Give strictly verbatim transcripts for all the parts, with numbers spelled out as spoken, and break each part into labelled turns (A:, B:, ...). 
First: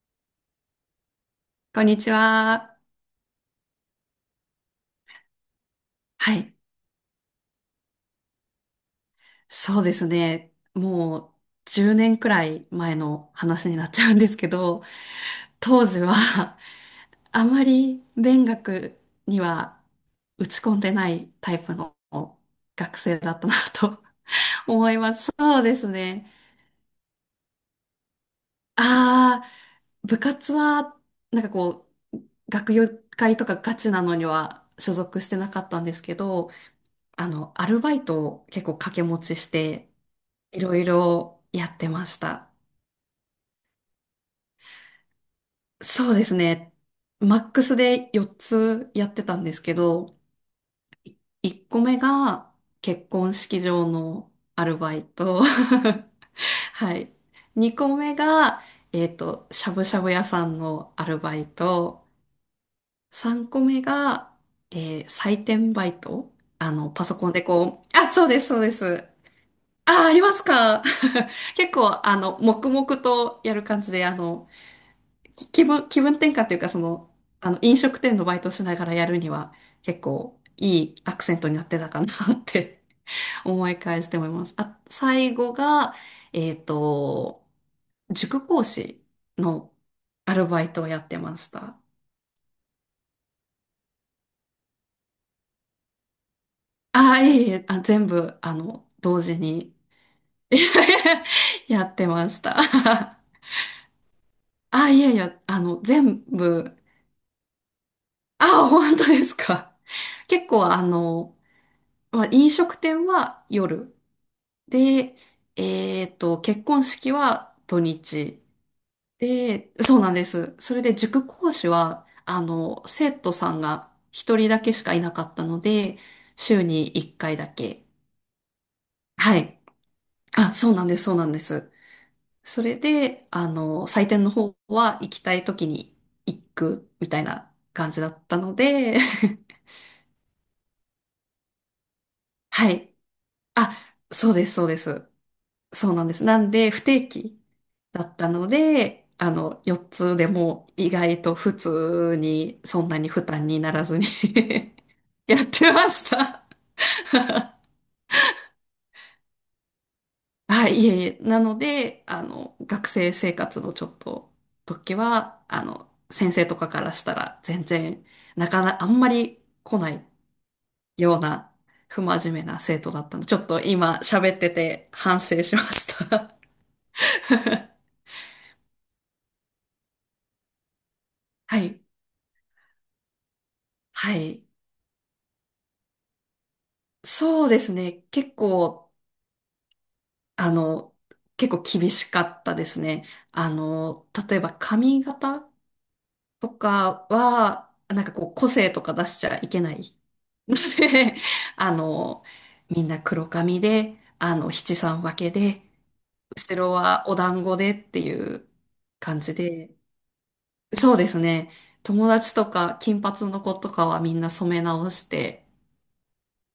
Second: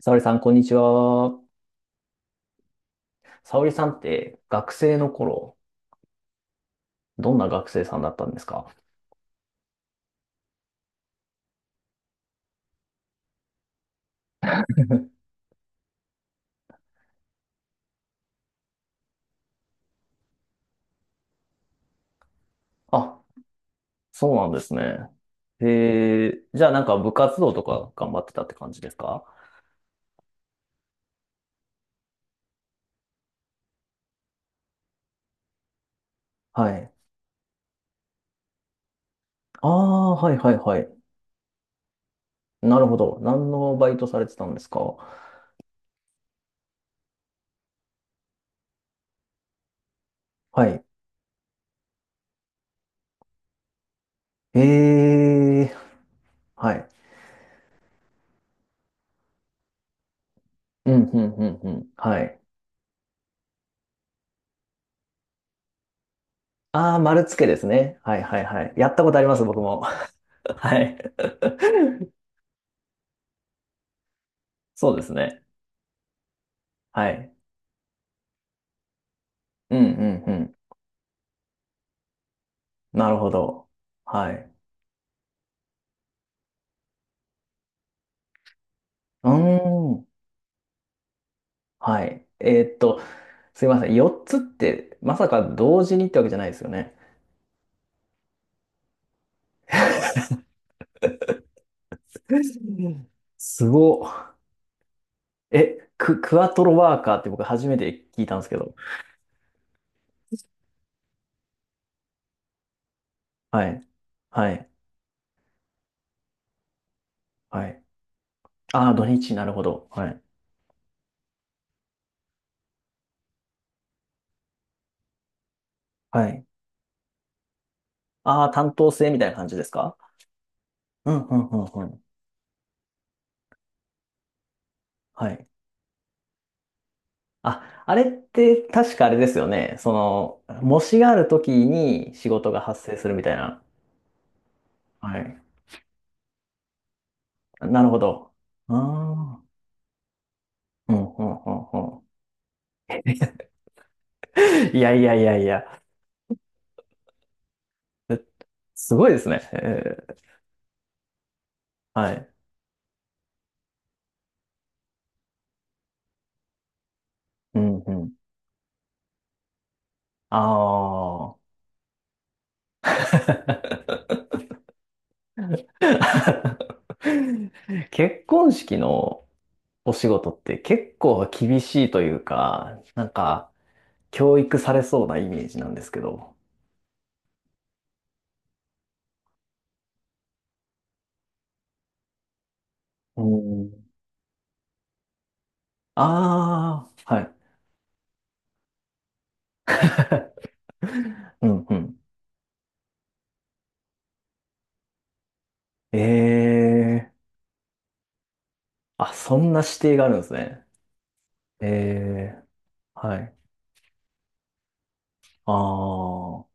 A: 沙織さん、こんにちは。
B: こんにちは。
A: 沙織さんって学生の頃、
B: はい。
A: どんな学生さんだったんですか？
B: そうですね。もうじゅうねんくらい前の話になっちゃうんですけど、当時は あまり勉学には打ち込んでないタイプの学生
A: あ、
B: だったなと
A: そうなんで す
B: 思い
A: ね。
B: ます。そうですね。
A: で、じゃあなんか部活動とか頑張ってたって感じですか？
B: ああ、部活はなんかこう、学友会とかガチなのには所属してなかったんですけど、
A: はい。
B: あの、アルバイトを結構掛け持ちし
A: あ
B: て、
A: あ、はいはい
B: いろ
A: は
B: い
A: い。
B: ろやってました。
A: なるほど。何のバイトされてたんですか？
B: そうですね。マックスでよっつやってたんですけど、
A: はい。
B: いっこめが結婚式場のアルバイ
A: え
B: ト。
A: え、は い。
B: はい。にこめが、えっと、しゃぶしゃぶ屋さん
A: う
B: のア
A: ん、
B: ル
A: うん、
B: バ
A: う
B: イ
A: ん、うん。
B: ト。
A: はい。
B: さんこめが、えー採点バイト。あの、
A: ああ、
B: パソ
A: 丸
B: コン
A: つ
B: で
A: けです
B: こう、
A: ね。
B: あ、
A: はい
B: そう
A: は
B: で
A: い
B: す、そう
A: は
B: で
A: い。やった
B: す。
A: ことあります、僕も。
B: あ、あります
A: は
B: か？
A: い。
B: 結構、あの、黙々とやる感じで、あの、
A: そうですね。
B: 気分、気分転換というか、そ
A: は
B: の、
A: い。
B: あの、飲食店のバイトしながらやるには、
A: うん、う
B: 結構
A: ん、
B: いいアクセントになってたかなって
A: なるほ ど。
B: 思い返して思い
A: は
B: ます。
A: い。
B: あ、最後が、えっと、塾講師
A: うー
B: の
A: ん。
B: アルバイトをやってました。
A: はい。えーっと、すいません。よっつって、まさか同時にってわけじゃないですよね。
B: ああ、いえいえ、あ、全部、あの、同時に やってま
A: う
B: した。
A: ん、 すごっ。
B: あ、いやいや、あの、
A: え、ク、
B: 全
A: クワトロ
B: 部、
A: ワーカーって僕初めて聞いたんですけ
B: あ、
A: ど。
B: 本当ですか。結構、あの、まあ、飲食店は
A: はい。
B: 夜。
A: はい。
B: で、えっと、結婚式は
A: は
B: 土
A: い。
B: 日。
A: ああ、土日、なるほ
B: で、
A: ど。
B: そう
A: は
B: なん
A: い。
B: です。それで塾講師は、あの、生徒さんが一人だけしかいなかったので、
A: はい。
B: 週に一回だけ。
A: ああ、担当制みたいな
B: は
A: 感じ
B: い。
A: ですか？
B: あ、そうなんです、
A: う
B: そう
A: ん
B: なん
A: う
B: で
A: んうん
B: す。
A: うん。
B: それで、あの、採点の方は行き
A: は
B: たい
A: い。
B: 時に行くみたいな
A: あ、
B: 感
A: あ
B: じ
A: れ
B: だ
A: っ
B: ったの
A: て確
B: で、
A: かあれですよ ね。その、模試がある時に仕事が
B: は
A: 発
B: い。
A: 生するみたいな。
B: あ、そうです、そうです。
A: はい。
B: そうなんです。なんで、不定期
A: なるほ
B: だった
A: ど。
B: の
A: あ
B: で、あ
A: あ、
B: の、よっつでも意
A: うん、
B: 外
A: う
B: と
A: ん、う
B: 普
A: ん、うん。
B: 通に、そんなに負担にならずに
A: いやいやい や
B: や
A: い
B: っ
A: や。
B: てました。
A: え、すごいですね。えー、
B: はい、いえいえ。なので、
A: は
B: あ
A: い。
B: の、学生生活のちょっと時は、あの、先生とかからしたら
A: う
B: 全
A: ん、う
B: 然、
A: ん。
B: なかなかあんまり来ない
A: あ
B: よう
A: あ。
B: な不真面目な生徒だったので、ちょっと今喋ってて反省しました。
A: 結婚式のお仕事って結構
B: は
A: 厳
B: い、
A: しいというか、なんか、
B: は
A: 教
B: い。
A: 育されそうなイメージなんですけど。
B: そうですね。結構、あの、結構厳しかったですね。
A: う
B: あ
A: ん、
B: の、例えば髪型と
A: あ
B: か
A: あ、はい。
B: は、なんかこう個性とか出しちゃいけない ので、
A: う ん
B: あ
A: うん。
B: の、みんな黒髪で、あの、七三分けで、後
A: え
B: ろは
A: え、
B: お団子でっていう
A: あ、
B: 感じ
A: そんな
B: で、
A: 指定があるんですね。
B: そうですね。
A: え
B: 友達
A: え、
B: とか金
A: は
B: 髪
A: い。
B: の子とかはみんな染め直して、
A: ああ、は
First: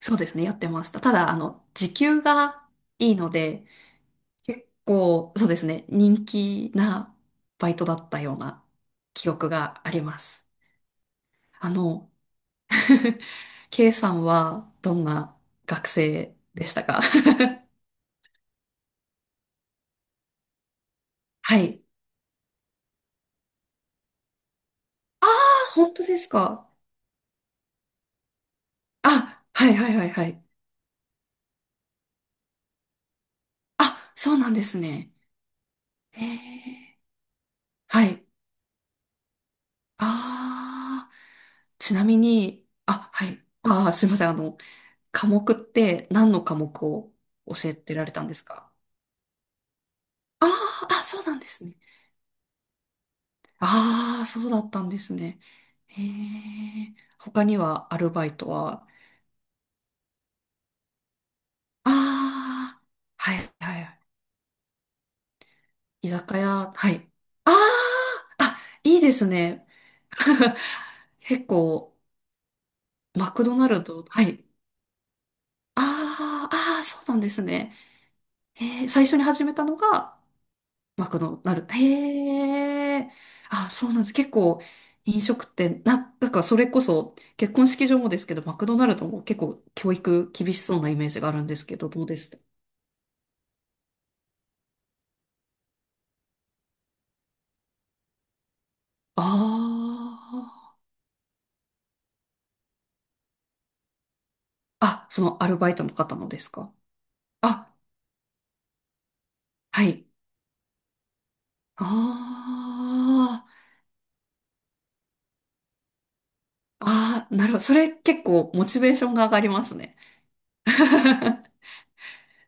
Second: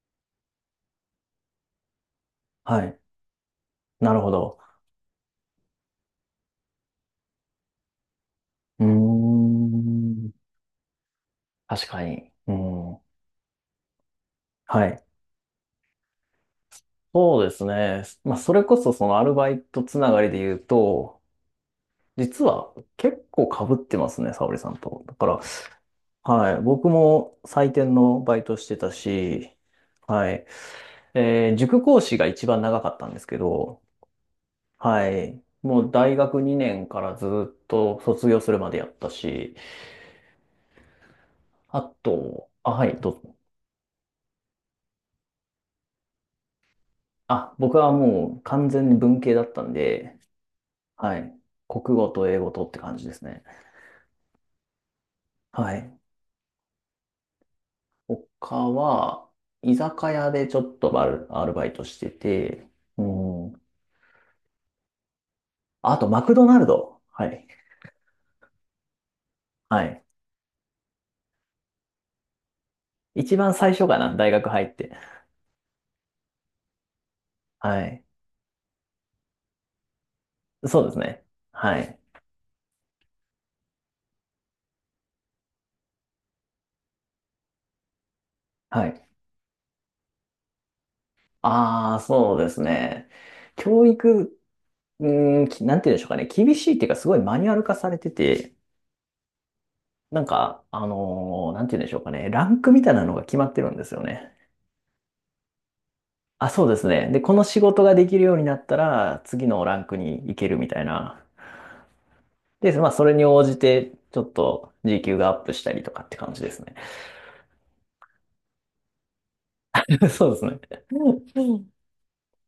B: そうですね、やってました。ただ、あの、時給が
A: い。
B: いいので、
A: なるほど。
B: 結構、そうですね、人気なバイトだったような
A: うー
B: 記憶がありま
A: ん。
B: す。あ
A: 確か
B: の、
A: に。うん。
B: K さんは
A: は
B: ど
A: い。
B: んな学生でしたか？
A: そうですね。まあ、それこそそのアルバイトつながりで言うと、
B: はい。
A: 実は結構被ってますね、沙織さんと。だか
B: あ
A: ら、
B: あ、本当です
A: はい。
B: か。
A: 僕も採点のバイトしてた
B: あ、
A: し、
B: はいはいはいは
A: は
B: い。
A: い。えー塾講師が一番長かったんですけど、
B: あ、そうなんです
A: は
B: ね。
A: い。もう大
B: へ
A: 学にねん
B: え。
A: からずっと
B: はい。
A: 卒業するまでやったし、
B: ああ、
A: あ
B: ちなみ
A: と、
B: に、
A: あ、はい、
B: あ、
A: ど
B: はい。ああ、すいません。あの、科目って何の科目を
A: あ、
B: 教え
A: 僕は
B: てられたんで
A: もう
B: す
A: 完
B: か？
A: 全に文系だったんで、
B: ああー、あ、
A: は
B: そうな
A: い。
B: んですね。
A: 国語と英語とって感じですね。
B: ああ、そうだったんですね。
A: はい。
B: へえ。他にはアルバイト
A: 他
B: は、
A: は、居酒屋でちょっとバル、アルバイト
B: あ
A: してて、
B: あ、
A: う
B: はい、
A: ん。
B: はいはい。
A: あと、
B: 居
A: マク
B: 酒
A: ドナル
B: 屋、は
A: ド。
B: い。
A: はい。
B: ああ、あ、いいですね。
A: はい。
B: 結構、マ
A: 一
B: ク
A: 番
B: ドナ
A: 最
B: ル
A: 初か
B: ド、
A: な、
B: は
A: 大
B: い。
A: 学入って。
B: ああ、ああ、そうなんですね。
A: はい。
B: えー、最初に始めたのが、
A: そうです
B: まあ、こ
A: ね。
B: の、なる。
A: はい。
B: へえ。あ、そうなんです。結構、飲食店、な、なんかそれこそ、結婚式場もですけど、マクドナ
A: は
B: ル
A: い。
B: ドも結構教育厳しそうなイメージがあるんですけど、
A: ああ、
B: どうでし
A: そ
B: た？
A: うですね。教育、うん、きなんて言うんでしょうかね。厳しいっていうか、すごいマニュアル化されてて、
B: あ
A: なんか、
B: あー。
A: あのーなんて言うんでしょうかね。ランクみたいなのが決まってるんですよね。
B: あ、そのアルバイトの方ので
A: あ、
B: す
A: そう
B: か？
A: ですね。で、この仕
B: あ、
A: 事ができるようになったら、次のラ
B: は
A: ンク
B: い。
A: に行けるみたいな。で、まあ、それに応
B: ああ。
A: じて、ちょっと時給がアップしたりとかって感じですね。
B: ああ、なるほど。それ結構モチベーションが上がりますね。
A: そうですね。うん、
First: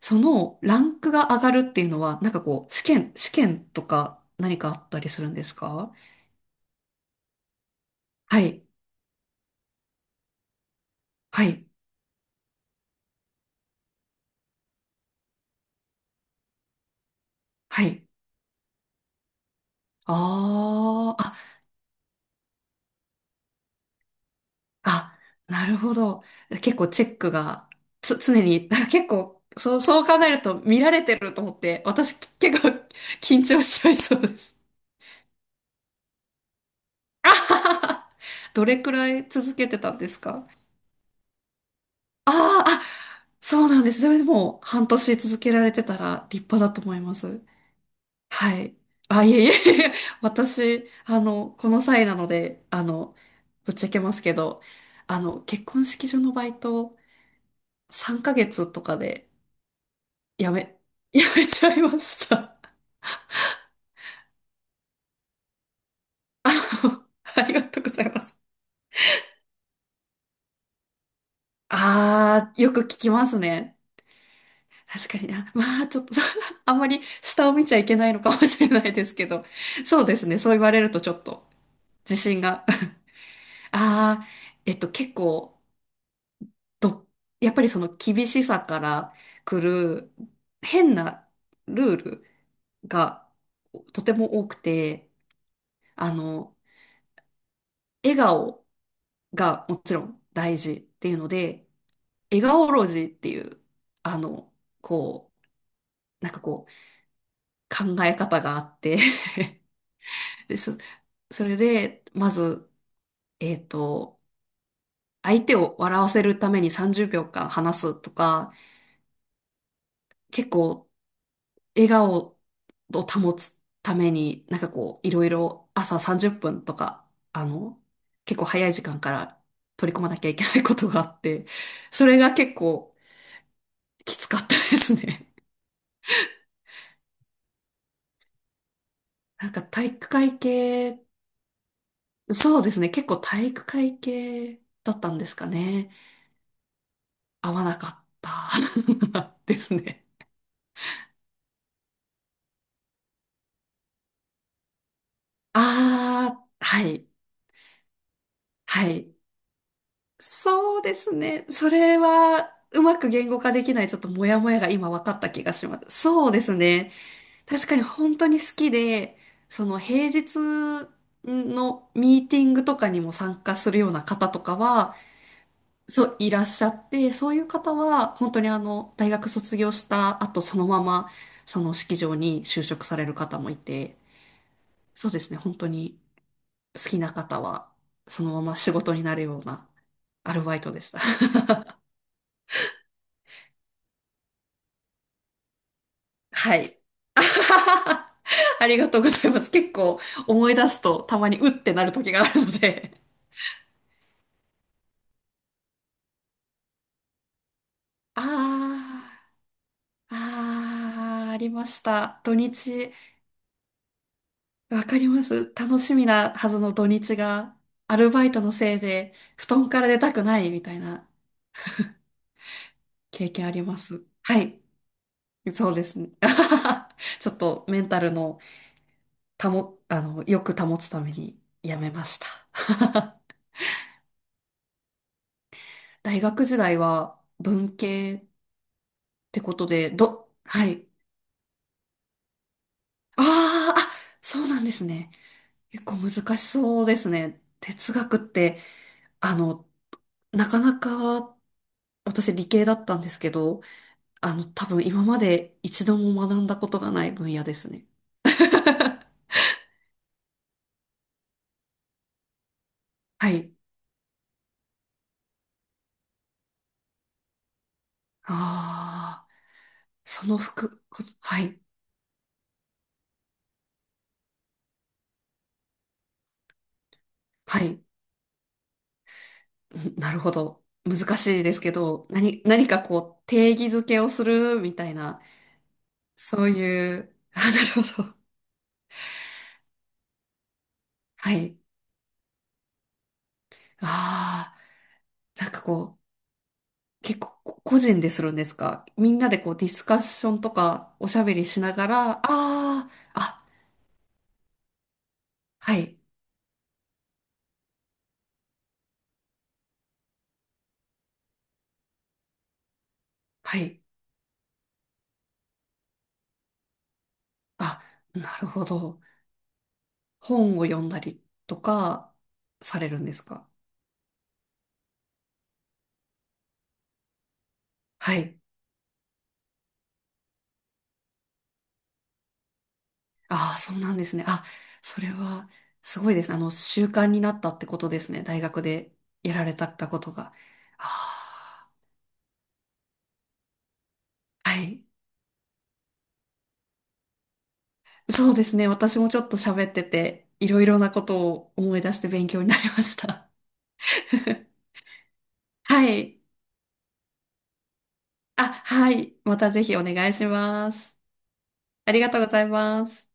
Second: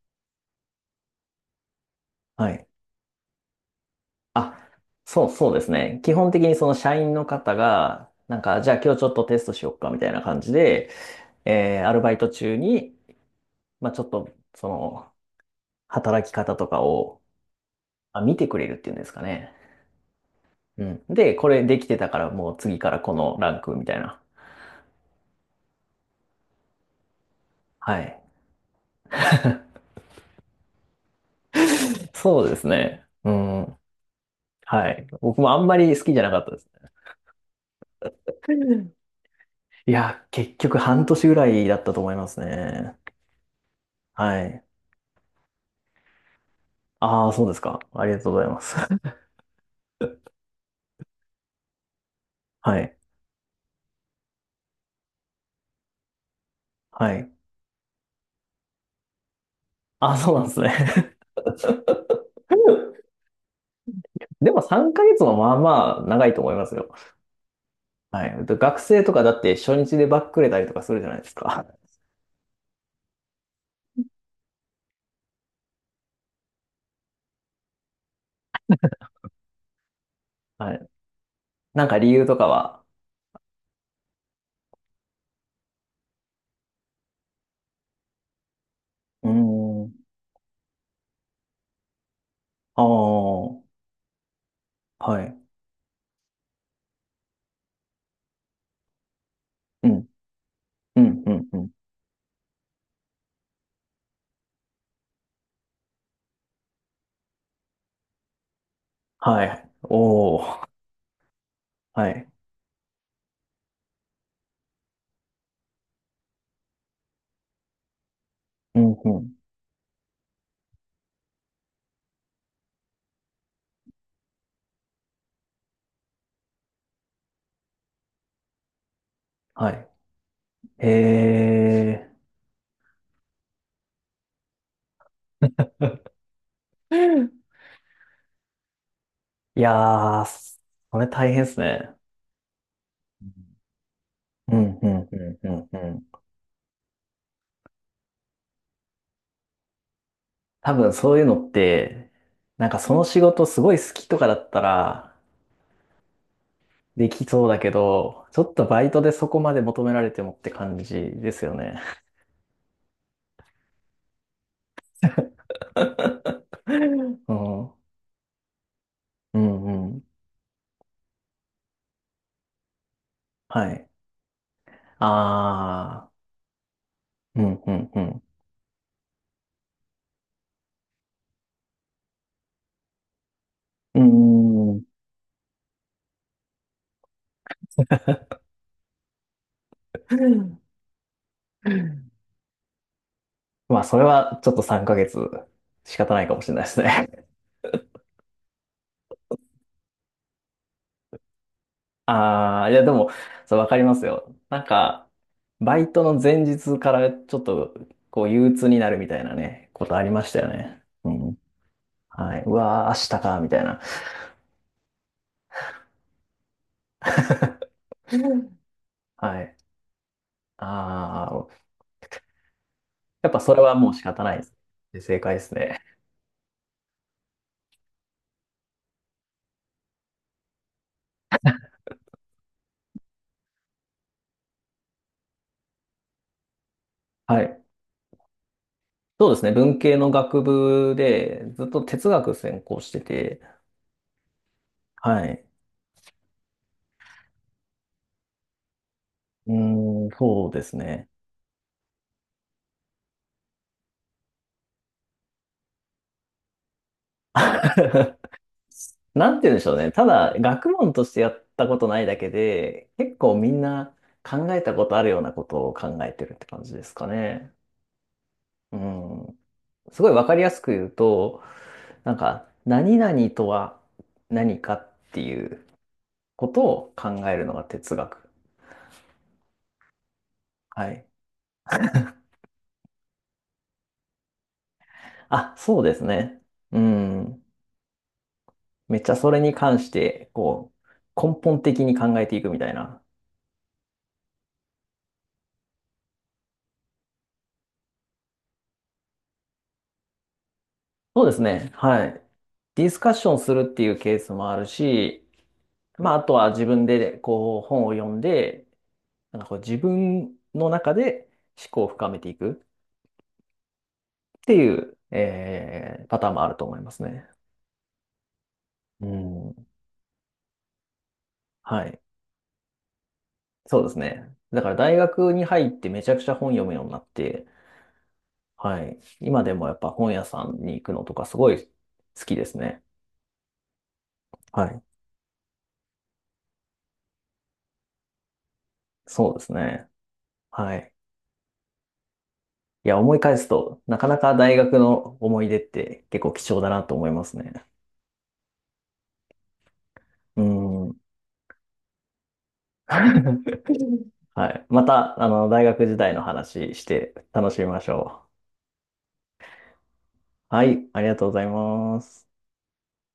B: そのランクが上がるっていうのは、なんか
A: はい。
B: こう、試験、試験とか何
A: あ、
B: かあったりす
A: そう
B: るんで
A: そう
B: す
A: です
B: か？
A: ね。基本的にその社員の方が、な
B: は
A: んか、
B: い。
A: じゃあ今日ちょっとテストしよっかみたいな感じで、
B: はい。
A: えーアルバイト中に、まあ、ちょっと、その、働き方とかを、
B: はい。
A: あ、見てくれるっていうんですかね。うん。
B: あ
A: で、
B: あ、
A: これできてたからもう次からこのランクみたいな。
B: あ、あ、なるほど。結構チェックが、
A: は
B: つ、
A: い。
B: 常に、なんか結構、そう、そう考えると見られてると思って、私
A: そうで
B: 結
A: す
B: 構
A: ね。う
B: 緊張
A: ん。
B: しちゃいそうです。
A: はい。僕もあんまり好きじゃなかったですね。う
B: どれく
A: ん、
B: らい続けてた
A: い
B: んです
A: や、
B: か？
A: 結局半年ぐらいだったと思います
B: ああ
A: ね。
B: あ、そうなんです。それで
A: は
B: も
A: い。
B: う半年続けられてたら立派だと思いま
A: ああ、
B: す。
A: そうですか。ありがとうございま
B: は
A: す。
B: い。あ、いえいえいえ、私、あの、この際なので、
A: は
B: あ
A: い。
B: の、ぶっちゃけますけど、あの、結婚式場のバイト
A: はい。
B: さんかげつとかで
A: ああ、そうなん
B: や
A: です
B: め、
A: ね。
B: やめちゃいました。
A: でもさんかげつもまあまあ長いと
B: あ
A: 思いますよ。
B: の、ありがとうございま
A: は
B: す。
A: い。で学生とかだって初日でバックれたりとかするじゃないですか。
B: あー、よく聞きますね。確かにな。まあ、ちょっと、あんまり下を見ちゃいけないのかもしれないですけど。そうですね。そう言わ
A: は
B: れ
A: い。
B: るとちょっと
A: なんか理
B: 自
A: 由と
B: 信
A: か
B: が。
A: は。
B: あー、えっと、結構、ど、やっぱりその厳しさから
A: うー
B: 来
A: ん。
B: る変なルール
A: あ
B: が
A: あ、
B: とても多くて、
A: はい。
B: あの、笑顔がも
A: う
B: ちろ
A: ん、
B: ん大事っ
A: う
B: ていう
A: ん、
B: の
A: うん、う
B: で、
A: ん。
B: 笑顔ロジーっていう、あの、こう、なんかこう、考え方があって
A: はい。お
B: で、
A: ー。
B: そ、それで、
A: は
B: ま
A: い。
B: ず、えっと、相手を笑わせるためにさんじゅうびょうかん話すとか、
A: うん、うん。
B: 結構、笑顔を保つために、なんかこう、いろいろ朝さんじゅっぷんとか、あの、結構早い時間から
A: はい。
B: 取り込まなきゃいけないことがあって、
A: へ
B: それが結構きつかったですね。
A: え。
B: なん
A: い
B: か体育
A: やー、
B: 会
A: そ
B: 系、
A: れ大変ですね。
B: そうですね。結構体育会
A: う
B: 系
A: ん、う
B: だっ
A: ん、
B: た
A: う
B: んです
A: ん、
B: か
A: うん、
B: ね。
A: うん。
B: 合わなかった ですね。
A: 多分そういうのって、なんかその仕事すごい好きとかだったら
B: ああ、はい、
A: できそうだけど、ちょっとバ
B: は
A: イトで
B: い。
A: そこまで求められてもって感
B: そう
A: じ
B: です
A: です
B: ね。
A: よ
B: そ
A: ね。
B: れは、うまく言語化できないちょっとモヤモヤが今分かった気がし ます。そうですね。
A: うん、
B: 確
A: う
B: かに本当に好きで、
A: ん、
B: その
A: う
B: 平
A: ん。
B: 日のミーティングとかにも参加す
A: は
B: る
A: い。
B: ような方とかは、
A: ああ、
B: そう、いらっしゃって、そうい
A: う
B: う
A: ん、う
B: 方
A: ん、う
B: は、
A: ん。
B: 本当にあの、大学卒業した後、そのまま、その式場に就職される方もいて、
A: うん。
B: そうですね、本当に好きな方は、そのまま仕事になるようなアルバイ トでした。
A: まあ、それはちょっとさんかげつ仕方ないかもしれ
B: は
A: ないで
B: い。
A: すね。
B: ありがとうございます。結構思い出すとたまにうってなる 時があるの
A: ああ、いや、で
B: で。
A: も、そう、わかりますよ。なんか、バイトの前日からちょっと、こう、憂鬱になるみたい
B: あ
A: なね、ことありましたよね。う
B: あ、ああ、
A: ん。
B: ありました。土
A: はい。うわー、
B: 日。
A: 明日か、みたいな。
B: わかります。楽しみなはずの土日が、アル
A: う
B: バイトの
A: ん、
B: せいで、
A: は
B: 布
A: い。
B: 団から出たくないみたいな
A: ああ、や
B: 経
A: っぱ
B: 験あ
A: それ
B: り
A: は
B: ま
A: もう仕
B: す。
A: 方ない
B: は
A: です。
B: い。
A: で正解です
B: そう
A: ね。
B: ですね。ちょっとメンタルの保、あの、よく保つためにやめました。大学時代は
A: はい。
B: 文系っ
A: そうで
B: て
A: すね。
B: こと
A: 文
B: で、
A: 系の
B: ど、
A: 学
B: はい。
A: 部で、ずっと哲学専攻して
B: あ
A: て、
B: ーあ、そうなんですね。
A: はい。
B: 結構難しそうですね。哲学って、あ
A: う
B: の、
A: ーん、そ
B: な
A: う
B: か
A: です
B: な
A: ね。
B: か私理系だったんですけど、あの、多分今まで一度も学んだことがない分野ですね。
A: なんて言うんでしょうね。ただ、学問としてやったことないだけで、結
B: は
A: 構み
B: い。
A: んな考えたことあるようなことを考えてるって感じですかね。う
B: ああ、
A: ん。すごいわ
B: そ
A: か
B: の
A: りやすく
B: 服、
A: 言う
B: こは
A: と、
B: い。
A: なんか、何々とは何かっていうことを考えるの
B: は
A: が
B: い。
A: 哲学。
B: うんなるほど。
A: はい。
B: 難しいですけど、何、何かこう、定義づけをするみたいな、
A: あ、そうですね。
B: そう
A: う
B: いう、あ、
A: ん。
B: なるほど。
A: めっちゃそれに関して、こう、根
B: はい。
A: 本的に考えていくみたいな。
B: ああ、なんかこう、結構こ個人でするんですか？みんなでこう、ディスカッションとか、おし
A: そ
B: ゃ
A: うで
B: べ
A: す
B: りし
A: ね。
B: なが
A: は
B: ら、
A: い。
B: あ
A: デ
B: あ、
A: ィスカッション
B: あ、
A: するっていうケースもあるし、
B: はい、
A: まあ、あとは自分でこう本を読んで、なんかこう自分の中で思考を深めていく
B: はい。
A: っていう、えーパターンもあると思いますね。
B: あ、なるほど。
A: うん。
B: 本を読んだりと
A: はい。
B: かされるんですか？
A: そうですね。だから大学に入ってめちゃくちゃ本読むようになって、
B: はい。
A: はい。今でもやっぱ本屋さんに行くのとかすごい好きですね。
B: ああ、そうなんですね。あ、
A: はい。
B: それはすごいですね。あの、習慣になったってことですね。大学で
A: そう
B: や
A: で
B: ら
A: す
B: れた
A: ね。
B: ことが。
A: はい。
B: あ
A: いや、思い返すと、なかなか
B: あ、
A: 大
B: は
A: 学
B: い。
A: の思い出って結構貴重だなと思いますね。
B: そうですね。私もちょっと喋ってて、
A: う
B: いろいろな
A: ん。
B: ことを思い出して勉強になりました。
A: は い。また、あの、大学
B: は
A: 時代
B: い。
A: の話して楽しみましょ
B: あ、はい。またぜひお願いし
A: う。は
B: ま
A: い。
B: す。
A: ありがとうござい
B: あり
A: ま
B: がとうご
A: す。
B: ざいます。